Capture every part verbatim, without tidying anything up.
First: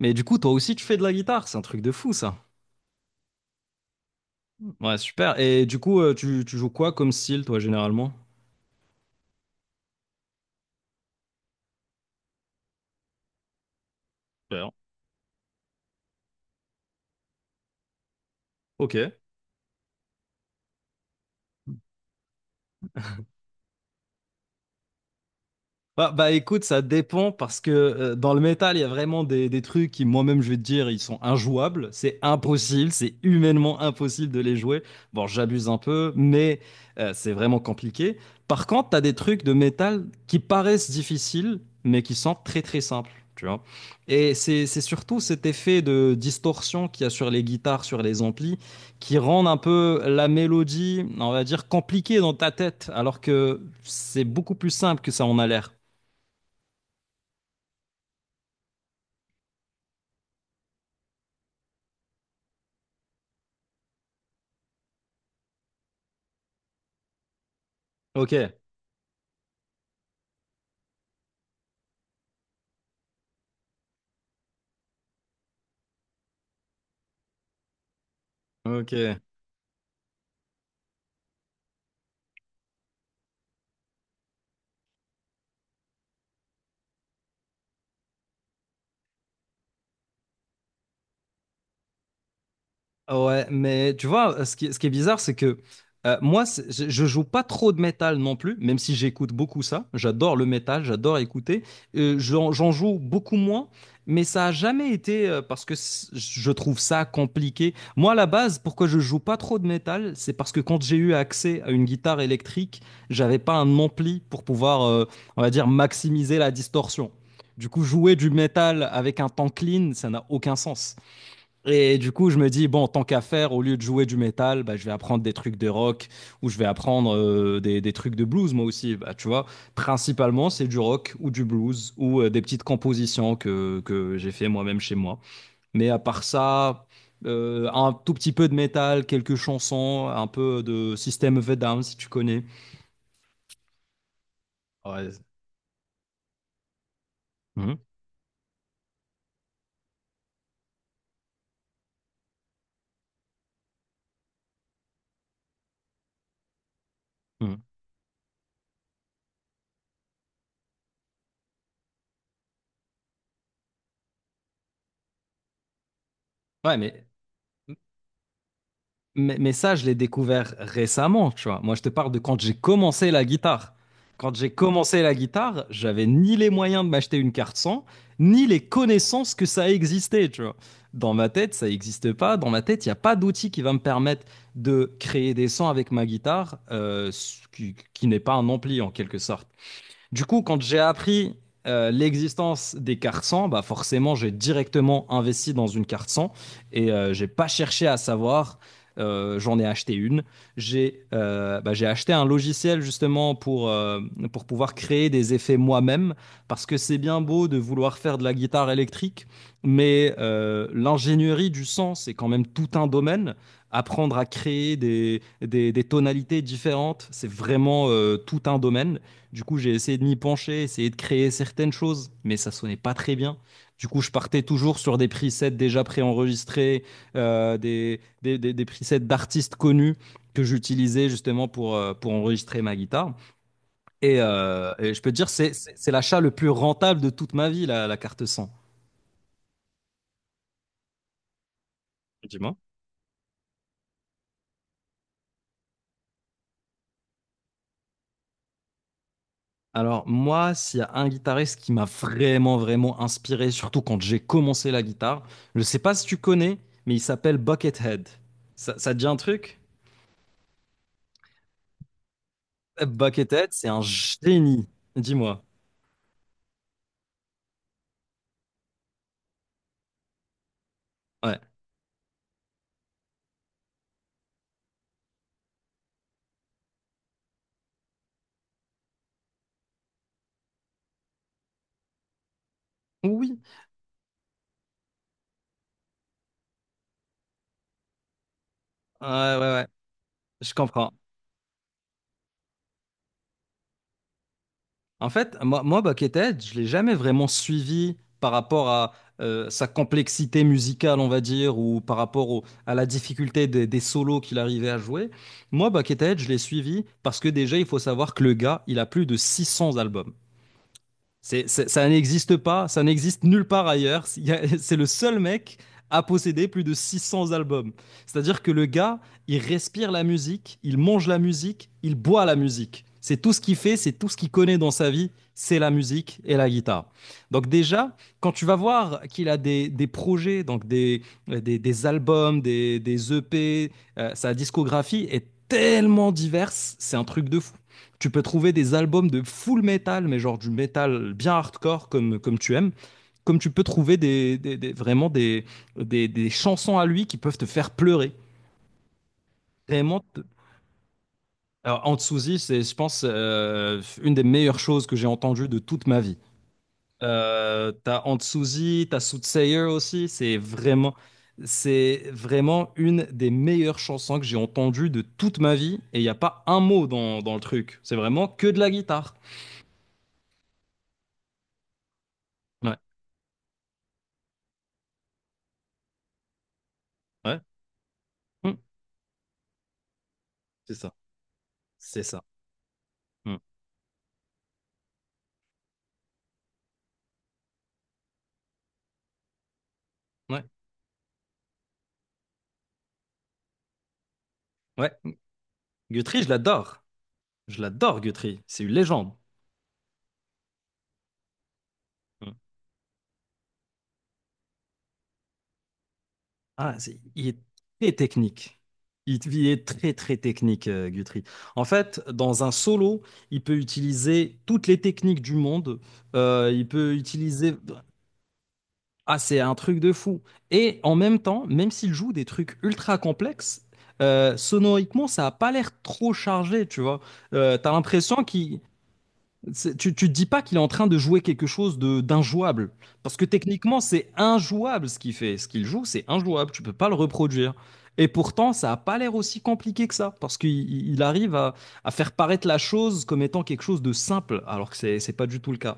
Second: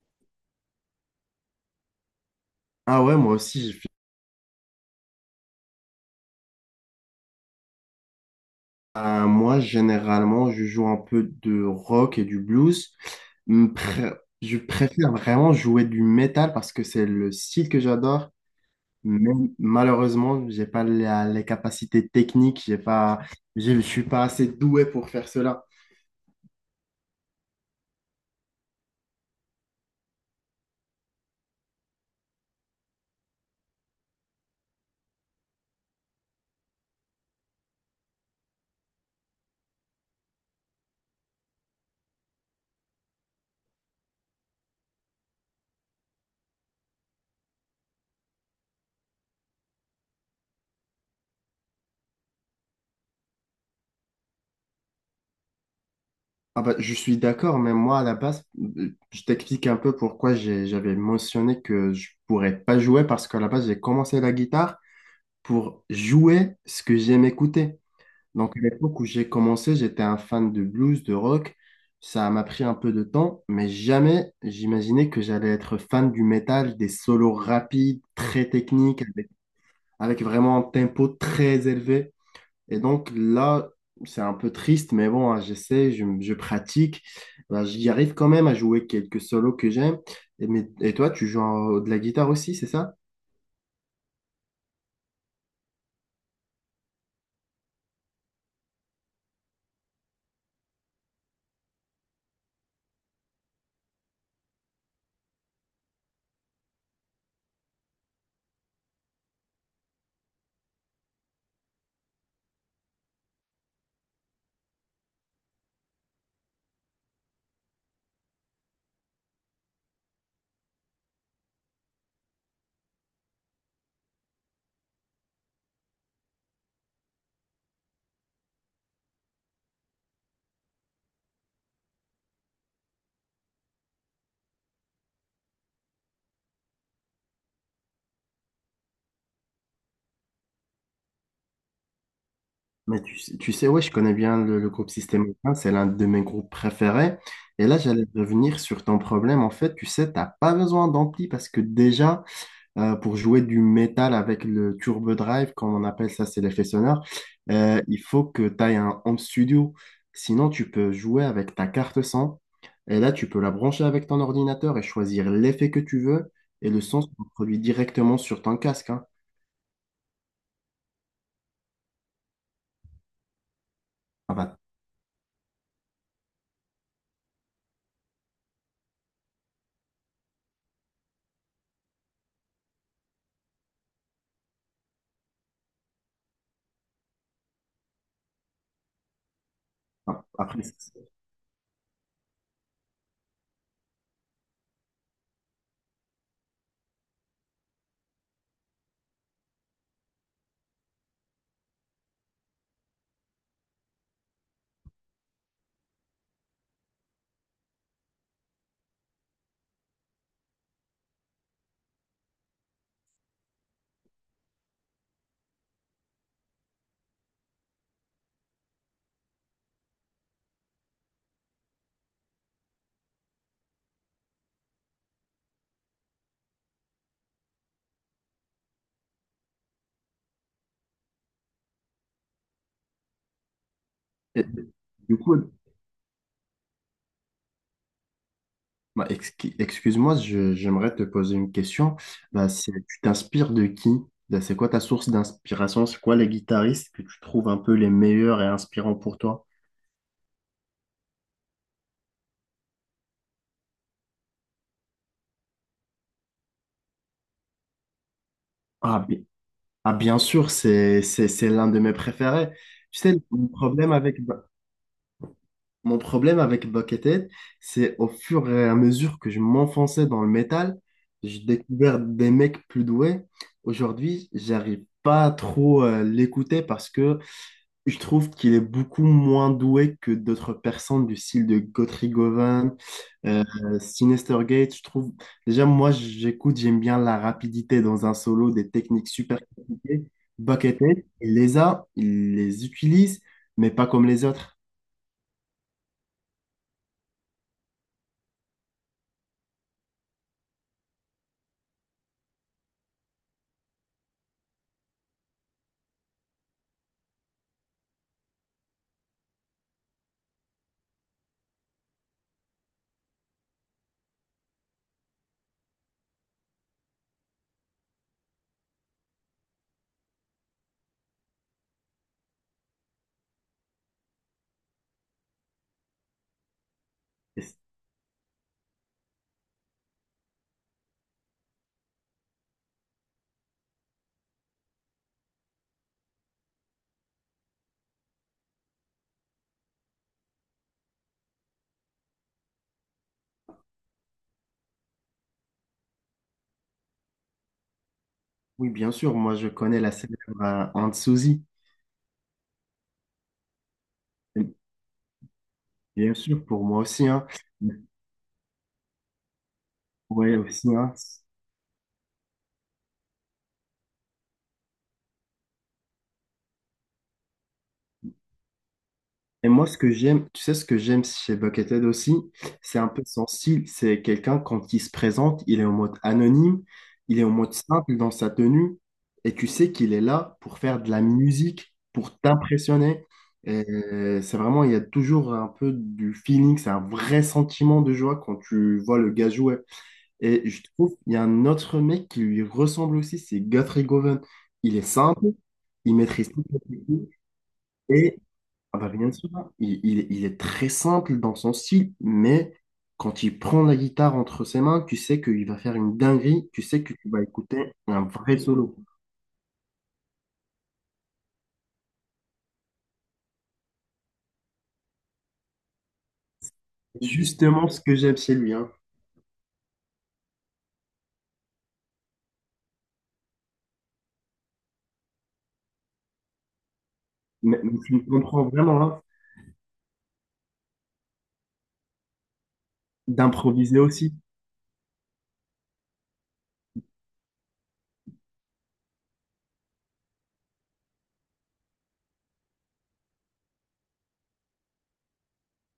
Mais du coup, toi aussi, tu fais de la guitare, c'est un truc de fou ça. Ah ouais, moi aussi, j'ai fait- Ouais, super. Et du coup, euh, tu, tu joues quoi comme style, toi, généralement? Ah, moi, généralement, je joue un peu de rock et du blues. Hum, pré- Je Super. préfère vraiment jouer du métal parce que c'est le style que j'adore. Ok. Mais malheureusement, j'ai pas la- les capacités techniques, j'ai pas, j'ai- je suis pas assez doué pour faire cela. Bah, bah, écoute, ça dépend parce que euh, dans le métal, il y a vraiment des, des trucs qui, moi-même, je vais te dire, ils sont injouables. C'est impossible, c'est humainement impossible de les jouer. Bon, j'abuse un peu, mais euh, c'est vraiment compliqué. Par contre, t'as des trucs de métal qui paraissent difficiles, mais qui sont très très simples, tu vois. Et c'est c'est surtout cet effet de distorsion qu'il y a sur les guitares, sur les amplis, qui rendent un peu la mélodie, on va dire, compliquée dans ta tête, alors que c'est beaucoup plus simple que ça en a l'air. Ah bah, je suis d'accord, mais moi, à la base, euh, je t'explique un peu pourquoi j'ai- j'avais mentionné que je pourrais pas jouer parce qu'à la base, j'ai commencé la guitare pour jouer ce que j'aime écouter. Ok, Donc, à l'époque où j'ai commencé, j'étais un fan de blues, de rock. Ça m'a pris un peu de temps, mais jamais j'imaginais que j'allais être fan du métal, des solos rapides, très techniques, ok. avec, avec vraiment un tempo très élevé. Et donc là, c'est un peu triste, mais bon, hein, j'essaie, je, je pratique. Ben, j'y arrive quand même à jouer quelques solos que j'aime. Et, mais- et toi, tu joues en- de la guitare aussi, c'est ça? Ouais, mais tu vois, euh, ce qui, ce qui est bizarre, c'est que euh, moi, c'est- je, je joue pas trop de métal non plus, même si j'écoute beaucoup ça. J'adore le métal, j'adore écouter. Euh, j'en, j'en joue beaucoup moins, mais ça a jamais été euh, parce que c- je trouve ça compliqué. Moi, à la base, pourquoi je joue pas trop de métal, c'est parce que quand j'ai eu accès à une guitare électrique, j'avais pas un ampli pour pouvoir, euh, on va dire, maximiser la distorsion. Du coup, jouer du métal avec un temps clean, ça n'a aucun sens. Et du coup, je me dis, bon, tant qu'à faire, au lieu de jouer du métal, bah, je vais apprendre des trucs de rock ou je vais apprendre euh, des, des trucs de blues, moi aussi. Bah, tu vois, principalement, c'est du rock ou du blues ou euh, des petites compositions que, que j'ai fait moi-même chez moi. Mais à part ça, euh, un tout petit peu de métal, quelques chansons, un peu de System of a Down, si tu connais. Mais tu, sais, tu sais, ouais, je connais bien le, le groupe Ouais. Système U, c'est l'un de mes groupes préférés. Et là, Mhm. j'allais revenir sur ton problème. En fait, tu sais, t'as pas besoin d'ampli parce que déjà, euh, pour jouer du métal avec le turbo drive, comme on appelle ça, c'est l'effet sonore, Mhm. euh, il faut que tu aies un home studio. Sinon, tu peux jouer avec ta carte son. Et là, tu peux la brancher avec ton ordinateur et choisir l'effet que tu veux. Et Ouais, le son mais se produit directement sur ton casque, hein. Mais, mais ça, je l'ai découvert récemment, tu vois. Moi, je te parle de quand j'ai commencé la guitare. Quand Ah j'ai bah, commencé la guitare, j'avais ni les moyens de m'acheter une carte son, ni les connaissances que ça existait, tu vois. Dans ma tête, ça n'existe pas. Dans ma tête, il n'y a pas d'outil qui va me permettre de créer des sons avec ma guitare, euh, qui, qui n'est pas un ampli en quelque sorte. ah, Du coup, quand après, j'ai c'est- appris euh, l'existence des cartes cent, bah forcément, j'ai directement investi dans une carte cent et euh, j'ai pas cherché à savoir. Euh, j'en ai acheté une. J'ai euh, bah, j'ai acheté un logiciel justement pour, euh, pour pouvoir créer des effets moi-même, parce que c'est bien beau de vouloir faire de la guitare électrique, mais euh, l'ingénierie du son, c'est quand même tout un domaine. Apprendre à créer des, des, des tonalités différentes, c'est vraiment euh, tout un domaine. Du coup, j'ai essayé de m'y pencher, essayé de créer certaines choses, mais ça sonnait pas très bien. Du coup, je partais toujours sur des presets déjà préenregistrés, euh, des, des, des, des presets d'artistes connus que j'utilisais justement pour, euh, pour enregistrer ma guitare. Et, euh, et je peux te du dire, coup, c'est, c'est, c'est l'achat le plus rentable de toute ma vie, la, la carte cent. Bah, exqui- excuse-moi, je- j'aimerais te poser une question. Bah, Dis-moi. C'est- tu t'inspires de qui? Bah, c'est quoi ta source d'inspiration? C'est quoi les guitaristes que tu trouves un peu les meilleurs et inspirants pour toi? Alors moi, s'il y a un guitariste qui m'a vraiment, vraiment inspiré, surtout quand j'ai commencé la guitare, je sais pas si tu connais, mais il s'appelle Buckethead. Ça, ça te Ah, dit un bi- truc? ah, bien sûr, c'est c'est- c'est l'un de mes préférés. Tu sais, mon Buckethead, c'est un problème avec, Bu- génie. Dis-moi. mon problème avec Buckethead, c'est au fur et à mesure que je m'enfonçais dans le métal, j'ai Ouais. découvert des mecs plus doués. Aujourd'hui, j'arrive pas trop à l'écouter parce que je trouve qu'il est beaucoup moins doué que d'autres personnes du style de Guthrie Govan, Oui. euh, Sinister Gates. Je trouve, déjà, moi, j'écoute, j'aime bien la rapidité dans un solo, des techniques Ouais, ouais, super ouais. compliquées. Je comprends. Buckethead, il les a, il les utilise, mais pas comme les autres. En fait, moi, moi Buckethead, je l'ai jamais vraiment suivi par rapport à euh, sa complexité musicale, on va dire, ou par rapport au- à la difficulté des, des solos qu'il arrivait à jouer. Moi, Buckethead, je l'ai suivi parce que déjà, il faut savoir que le gars, il a plus de six cents albums. C'est, c'est- ça n'existe pas, ça n'existe nulle part ailleurs. Il y a- C'est le seul mec à posséder plus de six cents albums. C'est-à-dire que le gars, il respire la musique, il mange la musique, il boit la musique. C'est tout ce qu'il fait, c'est tout ce qu'il connaît dans sa vie, c'est la musique et la guitare. Et Donc c- déjà, quand tu vas voir qu'il a des, des projets, donc des, des, des albums, des, des E P, euh, sa discographie est tellement diverse, c'est un truc de fou. Tu peux trouver des albums de full metal, mais genre du metal bien hardcore comme, comme tu aimes. Comme tu peux trouver des, des- des- vraiment des, des, des chansons à lui qui peuvent te faire pleurer. oui, bien sûr, moi, je connais la Vraiment, célèbre te- euh, Aunt Suzy. alors, Anzuzi, c'est, je pense, euh, une des meilleures choses que j'ai entendues de toute ma Bien vie. sûr, pour moi aussi, hein. Euh, t'as Anzuzi, t'as Soothsayer aussi, Ouais, c'est aussi, hein. vraiment, c'est vraiment une des meilleures chansons que j'ai entendues de toute ma vie, et il n'y a pas un mot dans, dans le truc. C'est vraiment que de la guitare. Et moi, ce que j'aime, tu sais, ce que j'aime chez Buckethead aussi, Ouais, c'est un peu son style. C'est quelqu'un, quand il se présente, il est en mode anonyme, il est en ouais. mode simple dans sa tenue, et tu sais qu'il est là pour C'est faire de ça. la musique, C'est pour ça. t'impressionner. Mm. Et c'est vraiment, il y a toujours un peu du feeling, c'est un vrai sentiment de joie quand tu vois le gars jouer. Ouais. Et je trouve, il y a un autre mec qui lui ressemble aussi, c'est Guthrie Govan. Il est Ouais. simple, il Guthrie, je maîtrise tout. l'adore. Je l'adore, Et Guthrie. C'est une ah bah, bien légende. sûr, il, il- il est très simple dans son style, Mm. mais quand il prend la guitare entre ses mains, tu sais qu'il va faire une dinguerie, tu Ah, sais que c'est- tu vas Il est écouter très un vrai technique. solo. Il il est très, très technique, euh, Guthrie. En fait, dans un solo, il peut utiliser toutes les techniques du monde. Euh, il peut utiliser. Justement ce que j'aime chez lui, hein. Ah, c'est un truc de fou. Et en même temps, même s'il joue des trucs ultra complexes, euh, sonoriquement, ça n'a pas l'air trop chargé, tu vois. Euh, Mais, t'as mais tu me l'impression comprends qu'il vraiment, hein, C'est- Tu, tu te dis pas qu'il est en train de jouer quelque chose de d'injouable. Parce que d'improviser techniquement, c'est aussi. injouable ce qu'il fait. Ce qu'il joue, c'est injouable. Tu peux pas le reproduire. Et pourtant, ça a pas l'air aussi compliqué que ça. Parce qu'il il- il arrive à, à faire paraître la chose comme étant quelque chose de simple. Alors que c'est c'est pas du tout le cas.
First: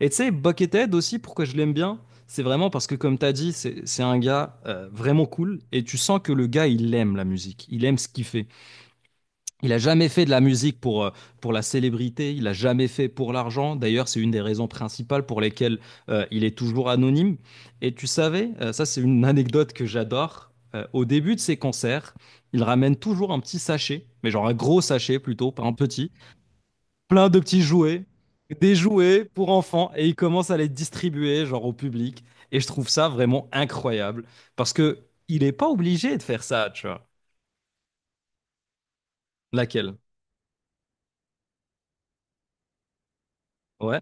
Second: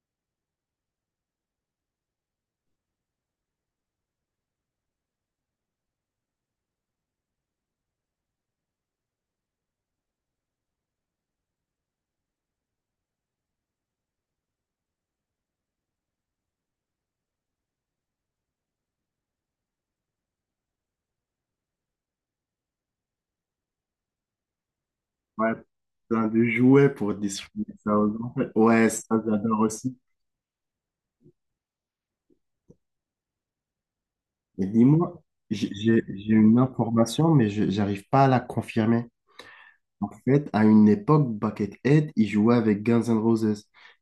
Et tu sais, Buckethead aussi, pourquoi je l'aime bien, c'est vraiment parce que, comme tu as dit, c'est c'est un gars euh, vraiment cool. Et tu sens que le gars, il aime la musique. Il aime ce qu'il fait. Il a jamais fait de la musique pour, euh, pour la célébrité, il a jamais fait pour l'argent. D'ailleurs, c'est une des raisons principales pour lesquelles euh, il est toujours anonyme. Et tu savais, euh, ça c'est une anecdote que j'adore, euh, au début de ses concerts, il ramène toujours un petit sachet, mais genre un gros sachet plutôt, Ouais, pas un petit, plein de jouets pour plein de petits distribuer ça jouets, aux enfants. des Ouais, ça jouets pour j'adore enfants, aussi. et il commence à les distribuer genre au public. Et je trouve ça vraiment incroyable, Mais parce que dis-moi, il n'est pas j'ai j'ai- obligé de j'ai faire une ça, tu vois. information, mais je j'arrive pas à la confirmer. Laquelle? En fait, à une époque, Buckethead, il jouait avec Guns N' Roses. Ouais.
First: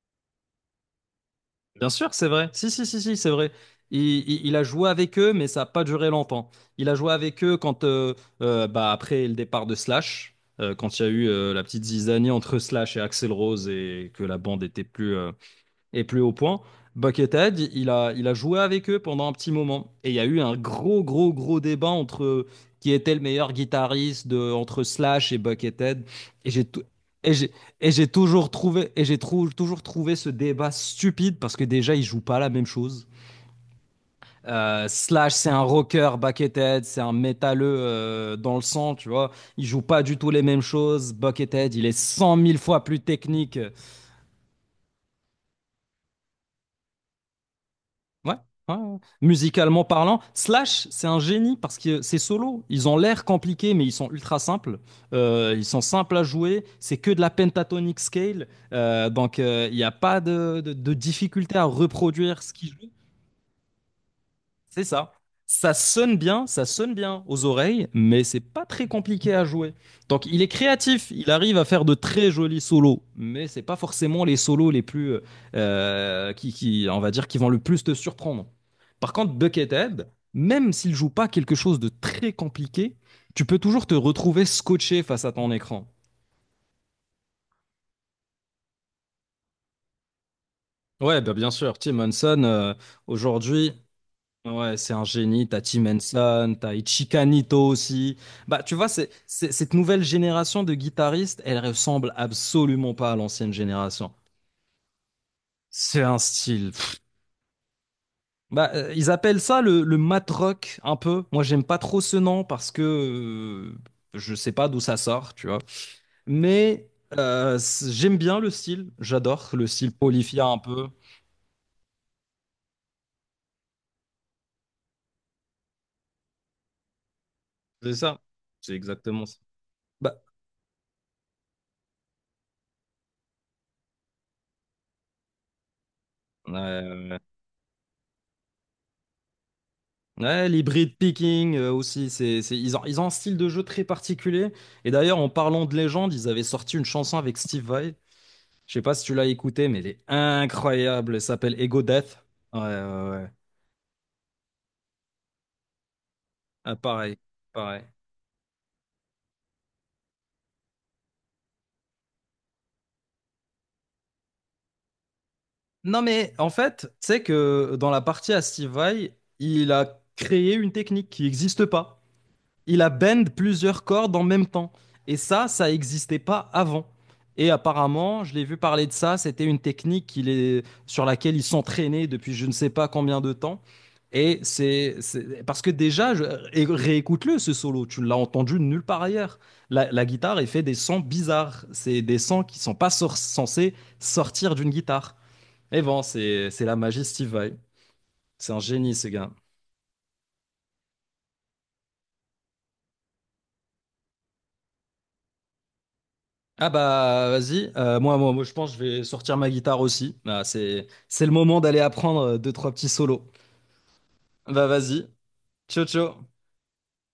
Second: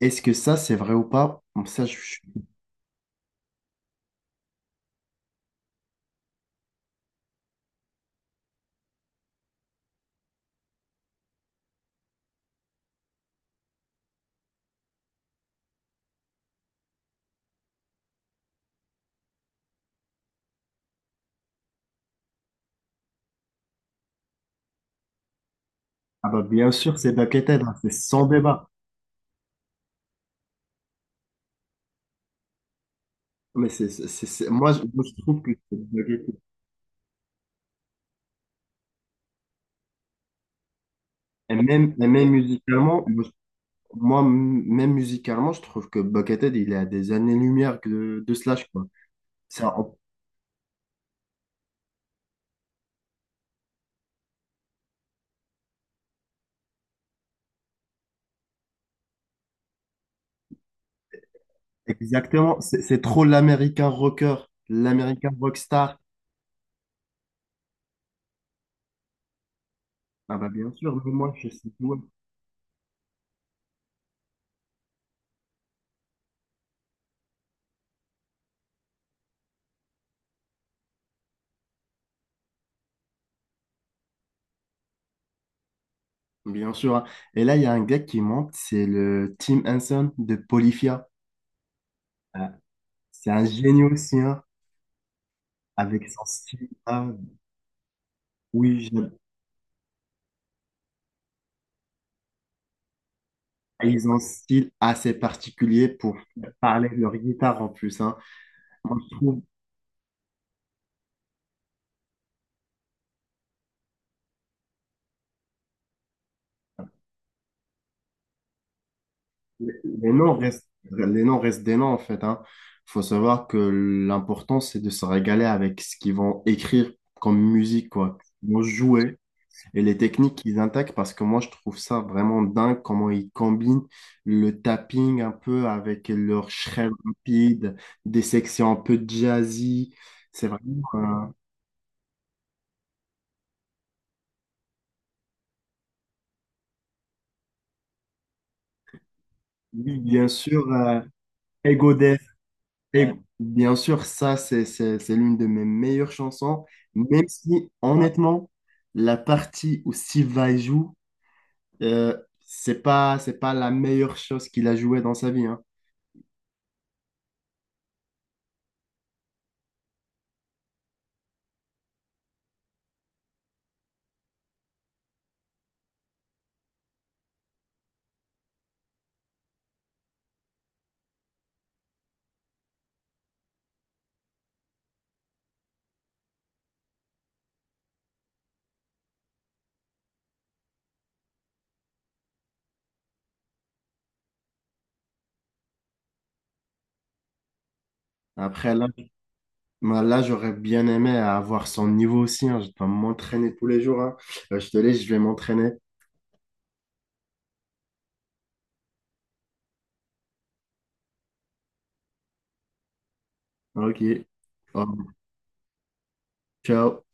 Est-ce que ça, c'est vrai ou pas? Comme ça, Bien je... sûr, je- c'est vrai. Si, si, si, si, c'est vrai. Il, il- il a joué avec eux, mais ça n'a pas duré longtemps. Il a joué avec eux quand, euh, euh, bah, après le départ de Slash, euh, quand il y a eu euh, la petite zizanie entre Slash et Axel Rose et que la bande était plus, euh, et plus haut point, Buckethead, il a, il a joué avec eux pendant un petit moment. Et il y a eu un gros, gros, gros débat entre qui était le meilleur guitariste de, entre Slash et Buckethead. Ah bah Et j'ai bien tou- sûr, c'est et j'ai Buckethead, hein, c'est et j'ai sans toujours débat. trouvé, et j'ai trou- toujours trouvé ce débat stupide parce que déjà, ils jouent pas la même chose. Mais c'est, c'est, c'est- c'est- Moi, je, Euh, moi, je Slash, trouve c'est que un c'est rocker, Buckethead. Buckethead, c'est un métalleux euh, dans le sang, tu vois. Ils jouent pas du tout les mêmes choses. Et Buckethead, il est même, et même cent mille fois plus musicalement, moi, je- technique. moi, m- même musicalement, je trouve que Buckethead, il est à des années-lumière que de, Ouais, de Slash, ouais, quoi. ouais. Ça, Musicalement parlant, Slash, c'est un génie parce que c'est solo. Ils ont l'air compliqués, mais ils sont ultra simples. Euh, ils sont simples à jouer. C'est que de la pentatonic scale. Euh, donc, euh, il n'y a pas de, de, de difficulté à reproduire ce Exactement, qu'ils c'est jouent. c'est trop l'américain rocker, C'est ça. l'américain Ça rockstar. sonne bien, ça sonne bien aux oreilles, mais c'est pas très compliqué à jouer. Donc Ah il est bah bien sûr, mais créatif, il moi je arrive à sais faire tout, de hein. très jolis solos, mais c'est pas forcément les solos les plus euh, qui, qui, on va dire, qui vont le plus te surprendre. Par contre, Buckethead, même s'il joue pas quelque chose de très compliqué, tu peux toujours te retrouver scotché face à ton écran. Bien sûr, hein. Et là, il y a un gars qui monte, c'est le Tim Henson de Polyphia. Ouais, bah bien sûr, Tim Henson, Ah, euh, c'est un aujourd'hui, génie aussi, hein, ouais, c'est un génie. T'as Tim avec son Henson, style. t'as Ah, Ichika Nito aussi. Bah, tu oui, vois, c'est, j'aime. c'est- cette nouvelle génération de guitaristes, elle ressemble absolument pas à l'ancienne Ils génération. ont un style assez particulier C'est pour un style. parler de Pff. leur guitare en plus, hein. Bah, euh, Moi, ils je appellent trouve ça le, le mat rock un peu. Moi, j'aime pas trop ce nom parce que euh, je sais pas d'où ça sort, tu vois. Mais euh, c'est- j'aime bien le style. J'adore le Les style les noms Polyphia un restent, peu. les noms restent des noms, en fait, hein. Faut savoir que l'important, c'est de se régaler avec ce qu'ils vont écrire comme musique, C'est quoi. ça. Ils vont C'est jouer exactement ça. et les Bah, techniques qu'ils attaquent, parce que moi, je trouve ça vraiment dingue comment ils combinent le tapping un peu avec leur ouais, shred ouais, rapide, des sections un peu jazzy. C'est ouais, vraiment, l'hybrid euh, picking euh, aussi, c'est, c'est, ils ont, ils ont un style de jeu très particulier. Et d'ailleurs, en parlant de légende, ils avaient sorti une chanson avec Steve Vai. Je sais pas si tu l'as écoutée, mais elle oui, est bien sûr, euh, incroyable. Elle s'appelle Ego Ego. Et Death. Ouais, ouais, ouais, ouais. bien sûr, ça, c'est, c'est, c'est l'une de mes meilleures chansons, Ah, pareil, même si, pareil. honnêtement, la partie où Siva joue, euh, c'est pas, c'est pas la meilleure chose qu'il a jouée dans sa vie, hein. Non, mais en fait, tu sais que dans la partie à Steve Vai, il a créé une technique qui n'existe pas. Il a bend plusieurs cordes en même temps. Et ça, ça n'existait pas avant. Et apparemment, je l'ai vu parler de ça, c'était une technique qu'il est, sur laquelle il s'entraînait depuis je ne sais pas combien de temps. Et c'est c'est- parce que déjà, je- et réécoute-le ce solo, tu l'as entendu nulle part ailleurs. La, la guitare, elle fait des sons bizarres, c'est des sons qui sont pas sor- censés sortir d'une guitare. Mais bon, c'est c'est la magie Steve Vai. C'est un Après, là, génie, ce gars. moi, là j'aurais bien aimé avoir son niveau aussi, hein. Je dois m'entraîner tous les jours, hein. Euh, je te laisse, je vais m'entraîner. Ah bah vas-y. Euh, moi, moi, moi je pense que je vais sortir ma guitare aussi. Bah, c'est, c'est le moment d'aller apprendre euh, deux, trois petits solos. Ok. Bah Oh, vas-y, ciao ciao. ciao.